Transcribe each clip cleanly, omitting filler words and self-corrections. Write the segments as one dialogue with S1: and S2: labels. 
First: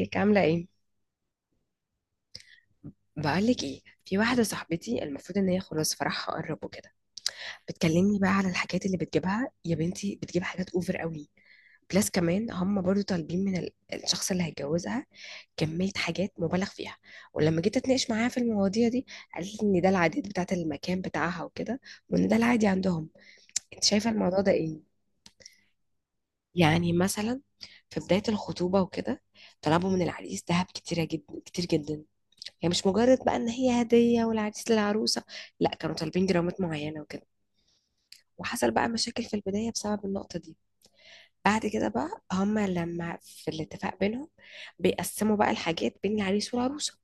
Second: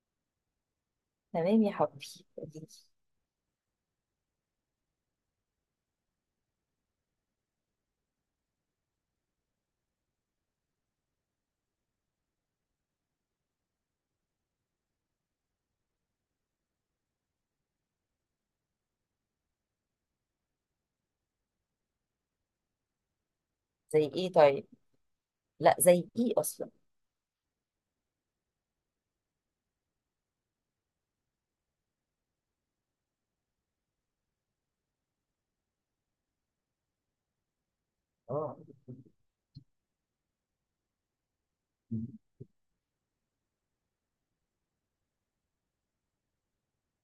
S1: ازيك عاملة ايه؟
S2: تمام يا حبيبي. قوليلي.
S1: بقولك ايه، في واحدة صاحبتي المفروض ان هي خلاص فرحها قرب وكده، بتكلمني بقى على الحاجات اللي بتجيبها. يا بنتي، بتجيب حاجات اوفر قوي، بلس كمان هم برضو طالبين من الشخص اللي هيتجوزها كمية حاجات مبالغ فيها. ولما جيت اتناقش معاها في المواضيع دي، قالت لي ان ده العادات بتاعة المكان بتاعها وكده، وان ده العادي عندهم. انت
S2: زي
S1: شايفة
S2: ايه
S1: الموضوع ده
S2: طيب؟
S1: ايه؟
S2: لا، زي ايه اصلا؟
S1: يعني مثلا في بداية الخطوبة وكده، طلبوا من العريس دهب كتيرة جدا، كتير جدا. يعني مش مجرد بقى ان هي هديه والعريس للعروسه، لا كانوا طالبين جرامات معينه وكده.
S2: اه.
S1: وحصل بقى مشاكل في البدايه بسبب النقطه دي. بعد كده بقى هما لما في الاتفاق بينهم بيقسموا بقى الحاجات بين العريس والعروسه.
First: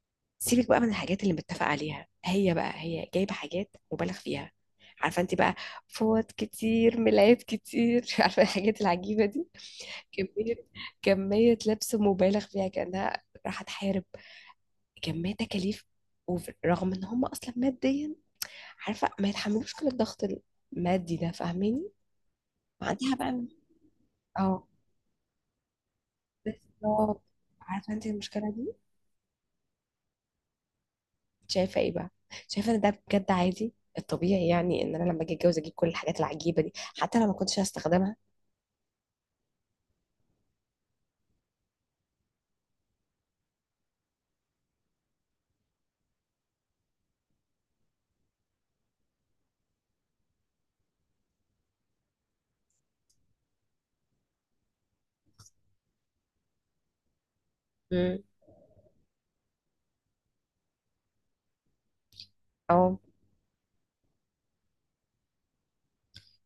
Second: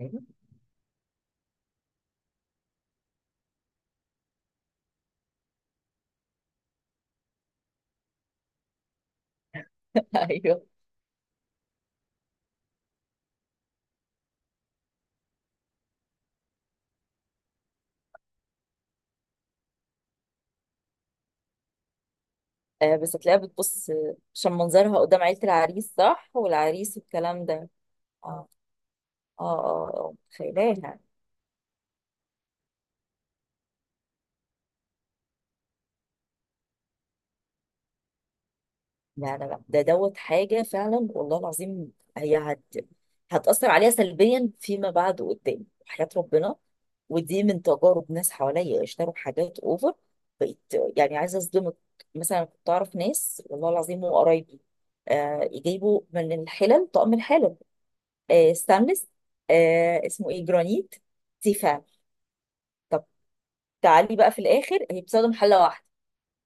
S2: أيوة.
S1: سيبك بقى من الحاجات اللي متفق عليها، هي بقى هي جايبه حاجات مبالغ فيها. عارفه انت بقى، فوط كتير، ملايات كتير، عارفه الحاجات العجيبه دي، كميه،
S2: ايوه،
S1: كميه لبس مبالغ فيها كانها راح تحارب، كمية تكاليف. ورغم ان هم اصلا ماديا، عارفه، ما يتحملوش كل الضغط المادي ده، فاهماني؟
S2: آه
S1: وعندها
S2: بس هتلاقيها
S1: بقى،
S2: بتبص عشان
S1: اه
S2: منظرها قدام عيلة العريس، صح،
S1: بس
S2: والعريس
S1: لو-
S2: والكلام ده.
S1: عارفه انت
S2: اه
S1: المشكله دي.
S2: متخيلاها.
S1: شايفه ايه بقى؟ شايفه ان ده بجد عادي الطبيعي؟ يعني ان انا لما اجي اتجوز اجيب كل الحاجات العجيبه دي حتى لو ما كنتش هستخدمها؟
S2: لا لا لا، ده دوت حاجة فعلا والله العظيم، هتأثر عليها سلبيا فيما بعد قدام وحياة ربنا. ودي من تجارب ناس حواليا اشتروا حاجات اوفر، بقيت يعني عايزة اصدمك. مثلا كنت اعرف ناس والله العظيم وقرايبي يجيبوا من الحلل طقم الحلل.
S1: امم
S2: ستانلس، اسمه ايه، جرانيت، تيفال.
S1: اه،
S2: طب، تعالي بقى في الاخر هي بتستخدم حلة واحدة،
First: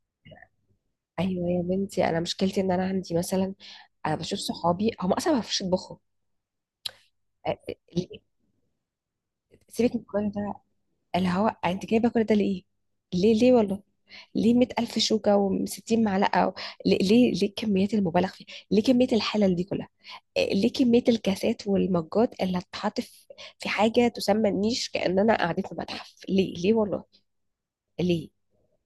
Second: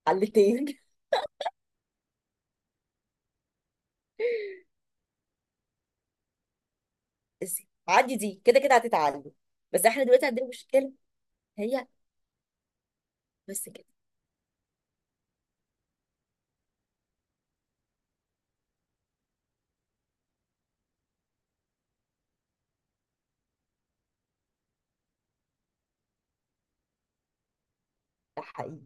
S2: حلتين.
S1: ايوه يا بنتي، انا مشكلتي ان انا عندي مثلا، انا بشوف صحابي هم اصلا ما بيعرفوش يطبخوا.
S2: عدي
S1: ليه؟
S2: دي كده كده هتتعلم. بس
S1: سيبك من
S2: احنا دلوقتي
S1: كل
S2: عندنا
S1: ده.
S2: مشكله،
S1: اللي هو انت
S2: هي،
S1: جايبه كل ده ليه؟ ليه ليه
S2: بس
S1: والله،
S2: كده.
S1: ليه 100,000 شوكة و60 معلقة ليه ليه ليه كميات المبالغ فيها؟ ليه كمية الحلل دي كلها؟ إيه، ليه كمية الكاسات والمجات اللي هتتحط في في حاجة تسمى النيش كأننا قاعدين في متحف؟ ليه ليه والله، ليه؟
S2: ده حقيقي.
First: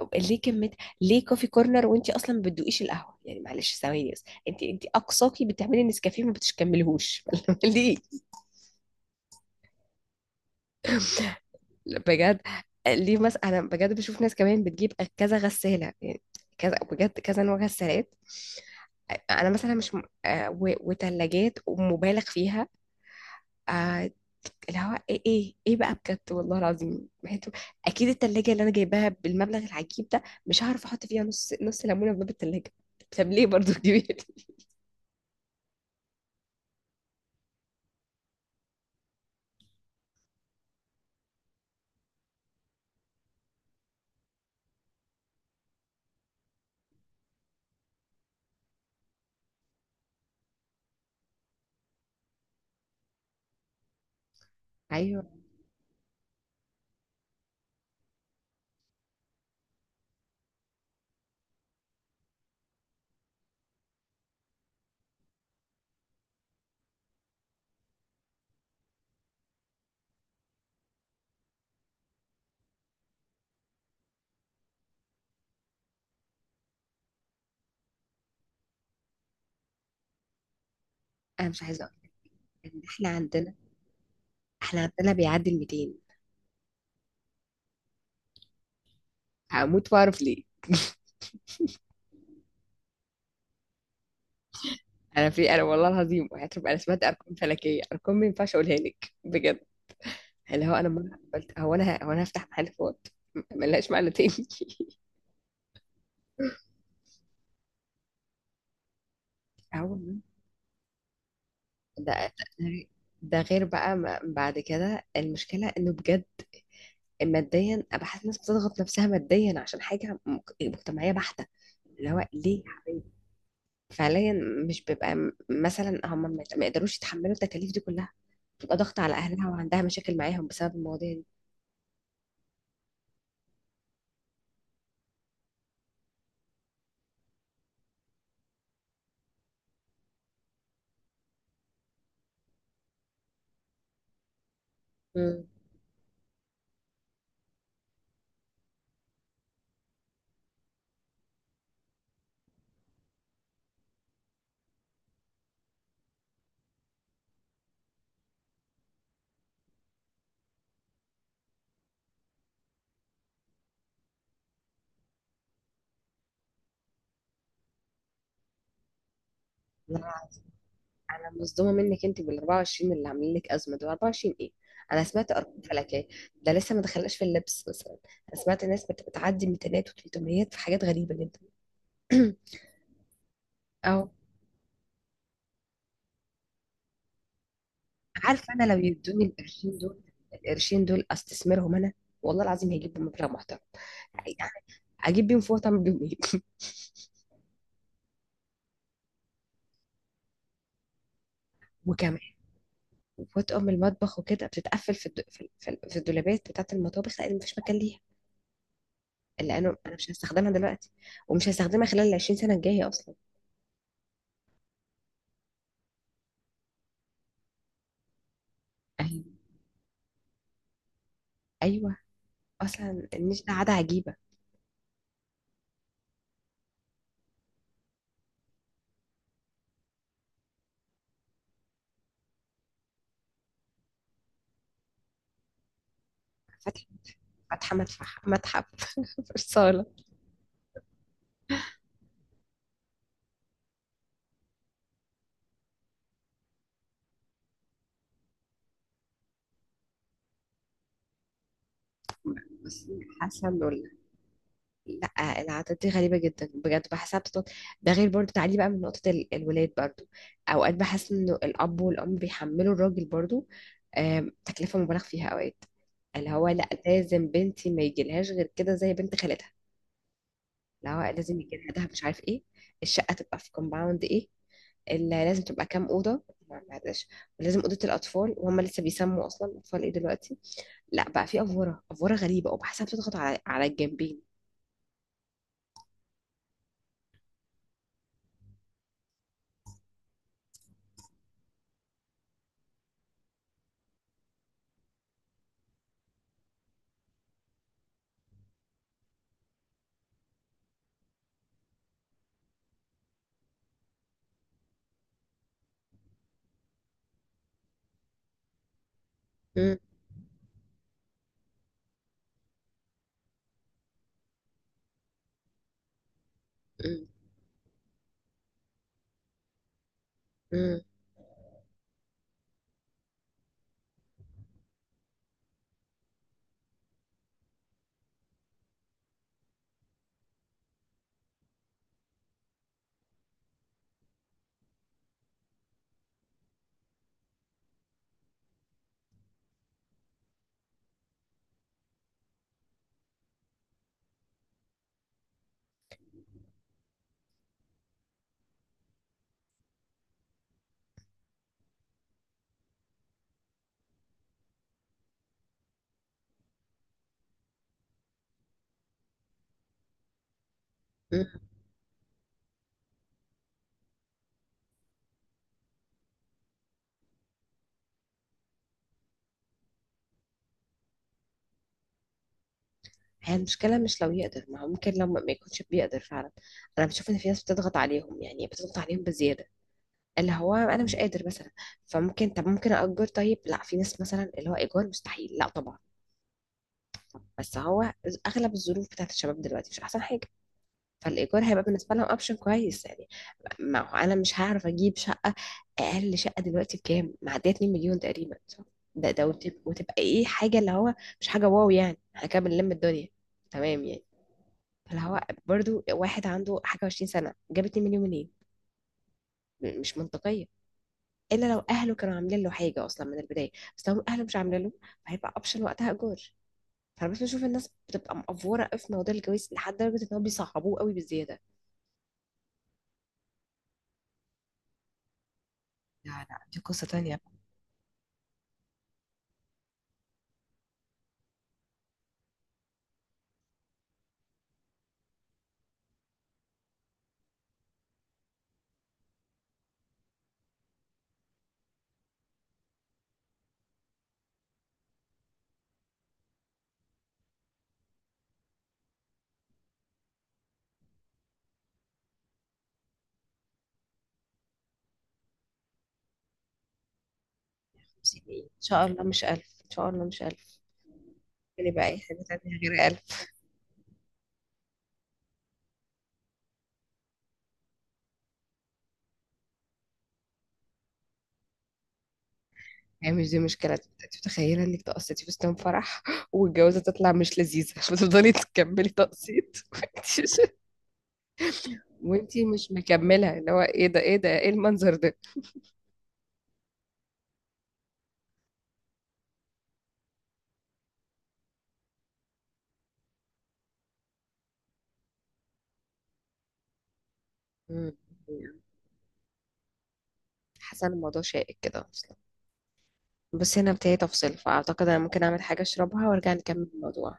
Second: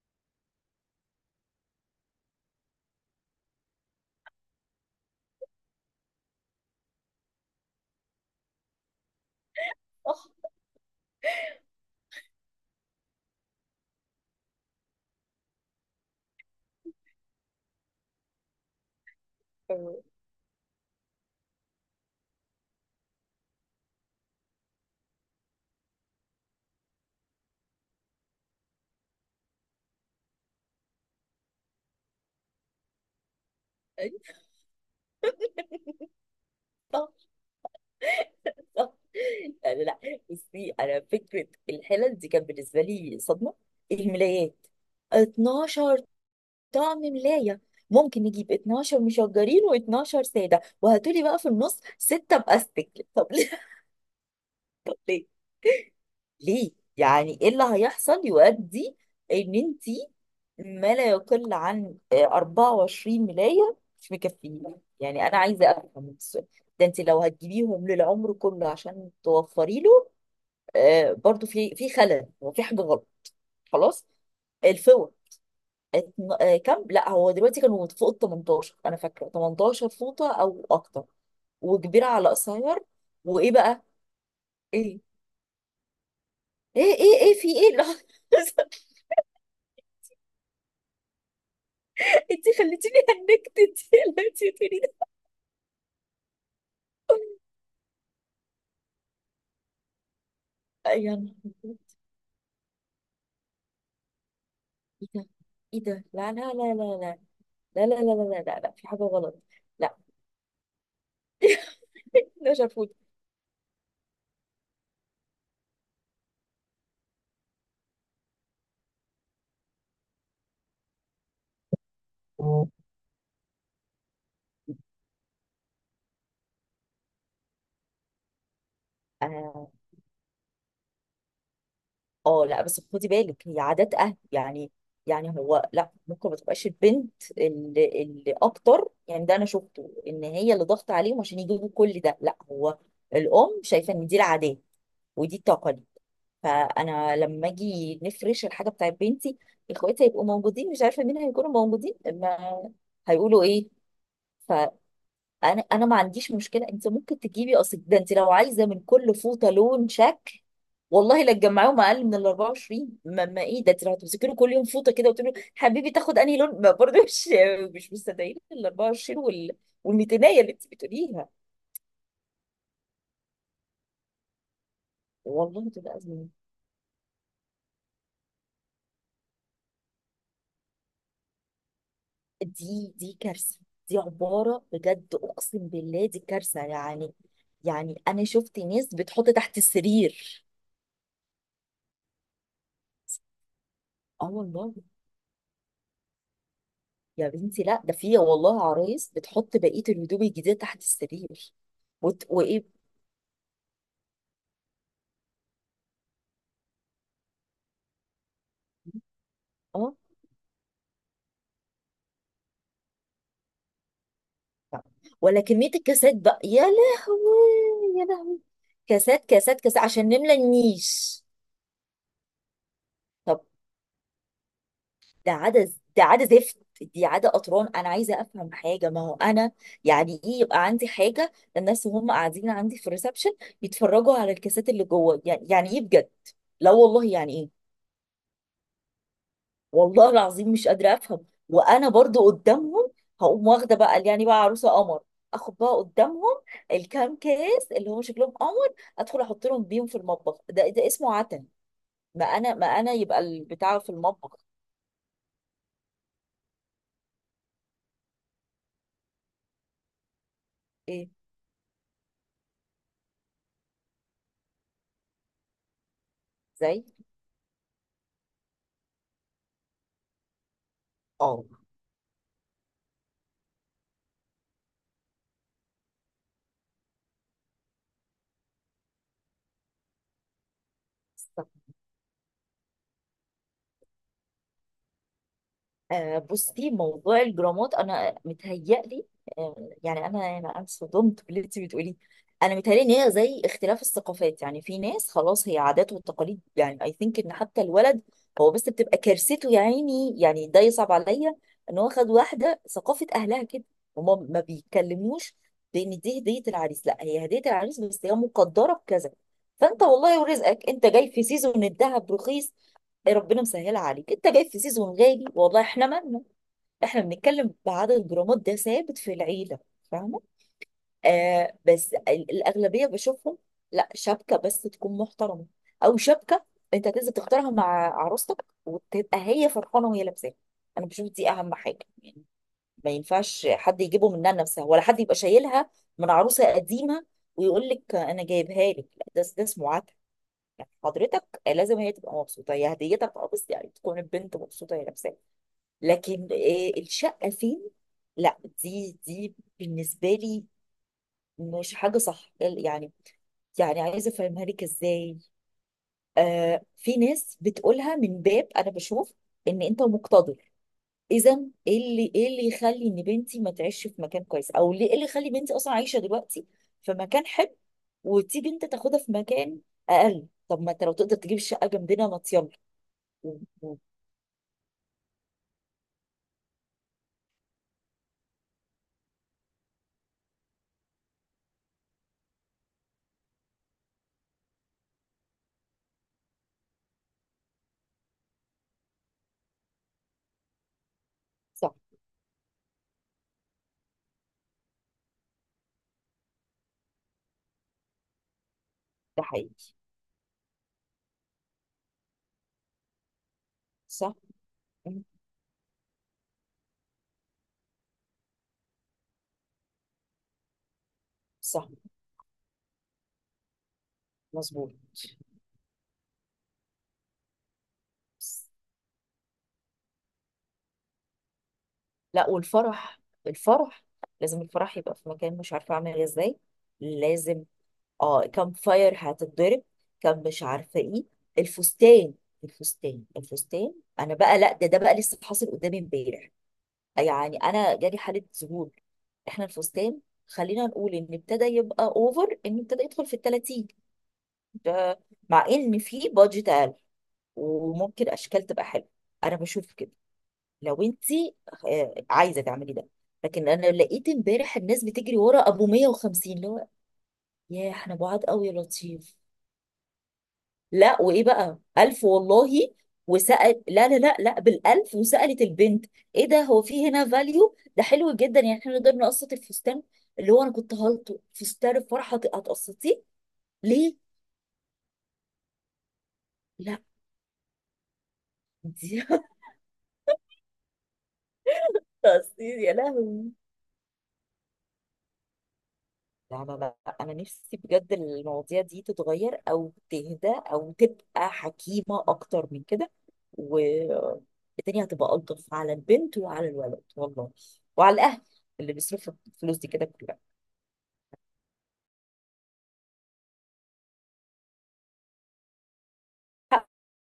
S1: أو ليه كمية، ليه كوفي كورنر وانت اصلا ما بتدوقيش القهوه؟ يعني معلش ثواني بس، انت انت اقصاكي بتعملي نسكافيه ما بتكمليهوش، ليه؟
S2: صح.
S1: بجد. ليه مثلا انا بجد بشوف ناس كمان بتجيب كذا غسالة؟ يعني كذا بجد، كذا نوع غسالات. انا مثلا مش
S2: أيوة.
S1: وتلاجات ومبالغ فيها. آه، اللي هو ايه ايه ايه بقى بجد والله العظيم، اكيد التلاجة اللي انا جايباها بالمبلغ العجيب ده مش هعرف احط فيها نص، نص ليمونة في باب التلاجة. طب ليه برضو كبير؟
S2: صح. صح، يعني لا، بصي، انا فكره الحلل دي كانت بالنسبه لي صدمه. الملايات، 12 طعم ملايه؟ ممكن نجيب 12 مشجرين و12 ساده وهاتولي بقى في النص سته باستك، طب ليه؟ طب
S1: ايوه،
S2: ليه؟ ليه؟ يعني ايه اللي هيحصل يؤدي ان انت ما لا يقل عن 24 ملاية مش مكفيين؟ يعني انا عايزة افهم السؤال ده. انت لو هتجيبيهم للعمر كله عشان توفري له، برضو في خلل، هو في حاجة غلط. خلاص. الفوط، كام؟ لا، هو دلوقتي كانوا فوق ال 18، انا فاكره 18 فوطه او اكتر،
S1: انا مش عايزه
S2: وكبيره
S1: اقول
S2: على قصير.
S1: ان احنا
S2: وايه
S1: عندنا،
S2: بقى؟
S1: احنا
S2: ايه
S1: عندنا بيعدي ال 200.
S2: ايه في ايه اللي حصل؟
S1: هموت واعرف ليه.
S2: انت خليتيني هنكت، انت خليتيني تقولي ده.
S1: انا في، انا والله العظيم، هتبقى انا سمعت ارقام فلكيه، ارقام ما ينفعش اقولها لك بجد. اللي هو انا
S2: يا
S1: مرة
S2: نهار
S1: قلت هو
S2: أبيض.
S1: انا، هو انا هفتح محل فوت، ملهاش معنى تاني.
S2: ايه ده؟ ايه ده؟ لا لا لا لا لا لا لا لا لا لا لا لا، في حاجة غلط.
S1: هو
S2: لا،
S1: ده،
S2: شافوت.
S1: ده غير بقى ما بعد كده المشكله انه بجد ماديا أنا بحس الناس بتضغط نفسها ماديا عشان حاجه مجتمعيه بحته. اللي هو ليه
S2: اه.
S1: يا حبيبي؟ فعليا مش بيبقى مثلا هم ما يقدروش يتحملوا التكاليف دي كلها، بتبقى ضغط على اهلها وعندها مشاكل معاهم بسبب المواضيع دي.
S2: لا بس خدي بالك، هي عادات اهل يعني. يعني هو لا، ممكن ما تبقاش البنت اللي اكتر، يعني ده انا شفته، ان هي اللي ضغط عليهم عشان يجيبوا كل ده. لا، هو الام شايفه ان دي العادات ودي
S1: امم
S2: التقاليد. فانا لما اجي نفرش الحاجه بتاعت بنتي، اخواتي هيبقوا موجودين، مش عارفه مين هيكونوا موجودين، ما هيقولوا ايه؟ فانا انا ما عنديش مشكله انت ممكن تجيبي، اصل ده انت لو عايزه من كل فوطه لون شكل والله، لا تجمعيهم اقل من ال 24. ما ايه ده؟ انت لو هتمسكي له كل يوم فوطه كده وتقولي له حبيبي تاخد انهي لون، ما برضه مش مستدعين ال 24 وال 200 اللي انت بتقوليها.
S1: انا مصدومه منك انت بال 24 اللي عاملين لك ازمه. دول 24 ايه؟ انا سمعت ارقام
S2: والله تبقى
S1: فلكيه.
S2: ازمه.
S1: ده لسه ما دخلناش في اللبس مثلا. انا سمعت ناس بتعدي 200 و300 في حاجات غريبه جدا.
S2: دي كارثة. دي
S1: اهو.
S2: عبارة بجد، أقسم بالله دي كارثة. يعني أنا
S1: عارفه
S2: شفت
S1: انا لو
S2: ناس
S1: يدوني
S2: بتحط تحت
S1: القرشين دول،
S2: السرير.
S1: القرشين دول استثمرهم انا، والله العظيم هيجيب مبلغ محترم.
S2: اه
S1: يعني
S2: والله.
S1: اجيب بيهم فوطه؟ اعمل بيهم ايه؟
S2: يا بنتي، لا، ده في والله عرايس بتحط بقية الهدوم الجديدة تحت السرير.
S1: وكمان
S2: وإيه.
S1: فوط ام المطبخ وكده بتتقفل في الد... في ال- في ال- في الدولابات بتاعت المطابخ لان مفيش مكان، لانه
S2: اه.
S1: انا مش هستخدمها دلوقتي، ومش هستخدمها خلال ال 20 سنه الجايه اصلا.
S2: لا. ولا كمية الكاسات بقى، يا لهوي يا لهوي، كاسات
S1: ايوه،
S2: كاسات كاسات عشان نملى النيش.
S1: ايوه، اصلا
S2: طب،
S1: النيش ده عاده عجيبه.
S2: ده عادة زفت، دي عادة قطران. انا عايزة افهم حاجة، ما هو انا يعني ايه يبقى عندي حاجة للناس وهم قاعدين عندي في الريسبشن يتفرجوا على الكاسات اللي جوه؟ يعني، يعني ايه بجد؟ لا
S1: فاتحه،
S2: والله يعني ايه.
S1: فاتحه، متفح متحف، في الصاله.
S2: والله العظيم مش قادرة افهم. وانا برضو قدامهم هقوم واخدة بقى، يعني بقى عروسة قمر، اخد بقى قدامهم الكام كاس اللي هم شكلهم قمر، ادخل احط لهم بيهم في المطبخ؟ ده اسمه عتن. ما انا
S1: بصي،
S2: يبقى
S1: حاسه انه
S2: البتاع في المطبخ.
S1: لا، العادات دي غريبه جدا بجد، بحسها بتطلع. ده غير برضو، تعالي بقى من نقطه الولاد برضو، اوقات
S2: ايه
S1: بحس انه الاب والام بيحملوا الراجل برضو تكلفه مبالغ فيها اوقات. اللي هو لا،
S2: زي.
S1: لازم بنتي ما يجيلهاش غير كده زي بنت خالتها. اللي هو لازم
S2: اه.
S1: يجهزها مش عارف ايه. الشقة تبقى في كومباوند ايه، اللي لازم تبقى كام أوضة. ما معلش. ولازم أوضة الأطفال وهم لسه بيسموا أصلا أطفال إيه دلوقتي؟ لا، بقى في أفورة، أفورة غريبة، وبحسها بتضغط على على الجنبين.
S2: بصي، موضوع الجرامات انا متهيألي، يعني انا صدمت باللي انت بتقوليه. انا متهيألي ان هي زي اختلاف الثقافات، يعني في ناس خلاص هي عادات وتقاليد، يعني اي ثينك ان حتى الولد هو، بس بتبقى كارثته يا عيني، يعني ده يصعب عليا ان هو خد واحده ثقافه اهلها كده، هما ما بيتكلموش بان دي هديه العريس، لا هي هديه العريس، بس هي مقدره بكذا.
S1: مم.
S2: فانت والله ورزقك، انت جاي في سيزون الذهب رخيص، إيه ربنا مسهلها عليك. انت جاي في سيزون غالي، والله احنا مالنا، احنا
S1: مم،
S2: بنتكلم بعدد جرامات ده ثابت في العيله، فاهمه؟
S1: مم،
S2: بس الاغلبيه بشوفهم، لا شبكه بس تكون محترمه، او شبكه انت هتنزل تختارها مع عروستك وتبقى هي فرحانه وهي لابساها، انا بشوف دي اهم حاجه يعني. ما ينفعش حد يجيبه منها لنفسها، ولا حد يبقى شايلها من عروسه قديمه ويقول لك انا جايبها لك، لا، ده اسمه عك. يعني حضرتك لازم هي تبقى مبسوطه، هي هديتك اه، بس يعني تكون البنت مبسوطه هي نفسها. لكن الشقه فين؟ لا، دي بالنسبه لي مش حاجه صح يعني. يعني عايزه افهمها لك ازاي؟ في ناس بتقولها من باب انا بشوف ان انت مقتدر، اذا.
S1: مم.
S2: ايه اللي يخلي ان بنتي ما تعيش في مكان كويس؟ او ليه، ايه اللي يخلي بنتي اصلا عايشه دلوقتي في مكان حلو، وتيجي انت تاخدها في مكان اقل؟ طب ما انت لو تقدر تجيب الشقه جنبنا، ما.
S1: هي
S2: مم. مم.
S1: المشكلة مش لو يقدر، ما هو ممكن لو ما يكونش بيقدر فعلا. أنا بشوف إن في ناس بتضغط عليهم، يعني بتضغط عليهم بزيادة. اللي هو أنا مش قادر مثلا، فممكن، طب ممكن أأجر. طيب لا، في ناس مثلا اللي هو إيجار مستحيل. لا طبعا، بس هو اغلب الظروف بتاعت الشباب دلوقتي مش احسن حاجه، فالايجار هيبقى
S2: صح.
S1: بالنسبه لهم اوبشن كويس يعني. ما هو انا مش هعرف اجيب شقه، اقل شقه دلوقتي بكام؟ معديه 2 مليون تقريبا، صح؟ ده،
S2: ده
S1: ده
S2: حقيقي.
S1: وتبقى ايه، حاجه اللي هو مش حاجه واو، يعني احنا كده بنلم الدنيا، تمام يعني.
S2: صح.
S1: فاللي
S2: مم.
S1: هو برضو، واحد عنده حاجه 20 سنه جاب 2 مليون منين؟ مش منطقيه الا لو
S2: صح.
S1: اهله كانوا عاملين له حاجه اصلا من البدايه، بس لو اهله مش عاملين
S2: مظبوط.
S1: له فهيبقى اوبشن وقتها ايجار. فانا بس بشوف الناس بتبقى مقفوره قوي في موضوع الجواز لحد درجه ان هم بيصعبوه قوي بزياده.
S2: لا، والفرح، الفرح، لازم الفرح يبقى في مكان، مش عارفه اعمل إيه
S1: لا
S2: ازاي.
S1: لا، دي قصة تانية.
S2: لازم. اه، كم فاير هتتضرب، كم مش عارفه ايه، الفستان، الفستان الفستان. انا بقى لا، ده بقى لسه حاصل قدامي امبارح، يعني انا جالي حاله ذهول. احنا الفستان، خلينا نقول ان ابتدى يبقى اوفر، ان ابتدى يدخل في ال 30 ده، مع ان في بادجت اقل وممكن اشكال تبقى حلوه، انا بشوف كده. لو انت عايزه تعملي ده. لكن انا لقيت امبارح الناس بتجري ورا ابو 150 اللي هو، يا احنا
S1: 50
S2: بعاد
S1: ايه
S2: قوي،
S1: ان
S2: يا
S1: شاء الله؟
S2: لطيف.
S1: مش ألف ان شاء الله، مش ألف.
S2: لا، وايه بقى،
S1: يعني بقى اي
S2: الف
S1: حاجه
S2: والله.
S1: تانية غير ألف؟
S2: وسأل، لا لا لا لا، بالالف، وسألت البنت، ايه ده؟ هو في هنا فاليو ده حلو جدا، يعني احنا نقدر نقسط الفستان، اللي هو، انا كنت هلطه، فستان الفرحه هتقسطيه؟
S1: يعني مش دي مشكله
S2: ليه؟
S1: انت؟ متخيله انك تقسطي فستان فرح،
S2: لا
S1: والجوازه تطلع مش لذيذه، فتفضلي تكملي
S2: دي.
S1: تقسيط، وانتي مش، وإنتي
S2: هتقسطيه
S1: مش
S2: يا لهوي.
S1: مكمله، اللي هو ايه ده، ايه ده، ايه المنظر ده؟
S2: لا لا. لا، انا نفسي بجد المواضيع دي تتغير، او تهدى، او تبقى حكيمة اكتر من كده، والدنيا هتبقى الطف على البنت وعلى الولد، والله،
S1: مم.
S2: وعلى الاهل اللي بيصرفوا الفلوس دي كده كلها.
S1: حاسه ان الموضوع شائك كده اصلا، بس هنا بتاعي تفصل، فاعتقد انا ممكن اعمل حاجه اشربها وارجع نكمل الموضوع.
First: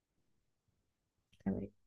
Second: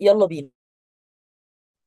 S2: يلا بينا.
S1: تمام.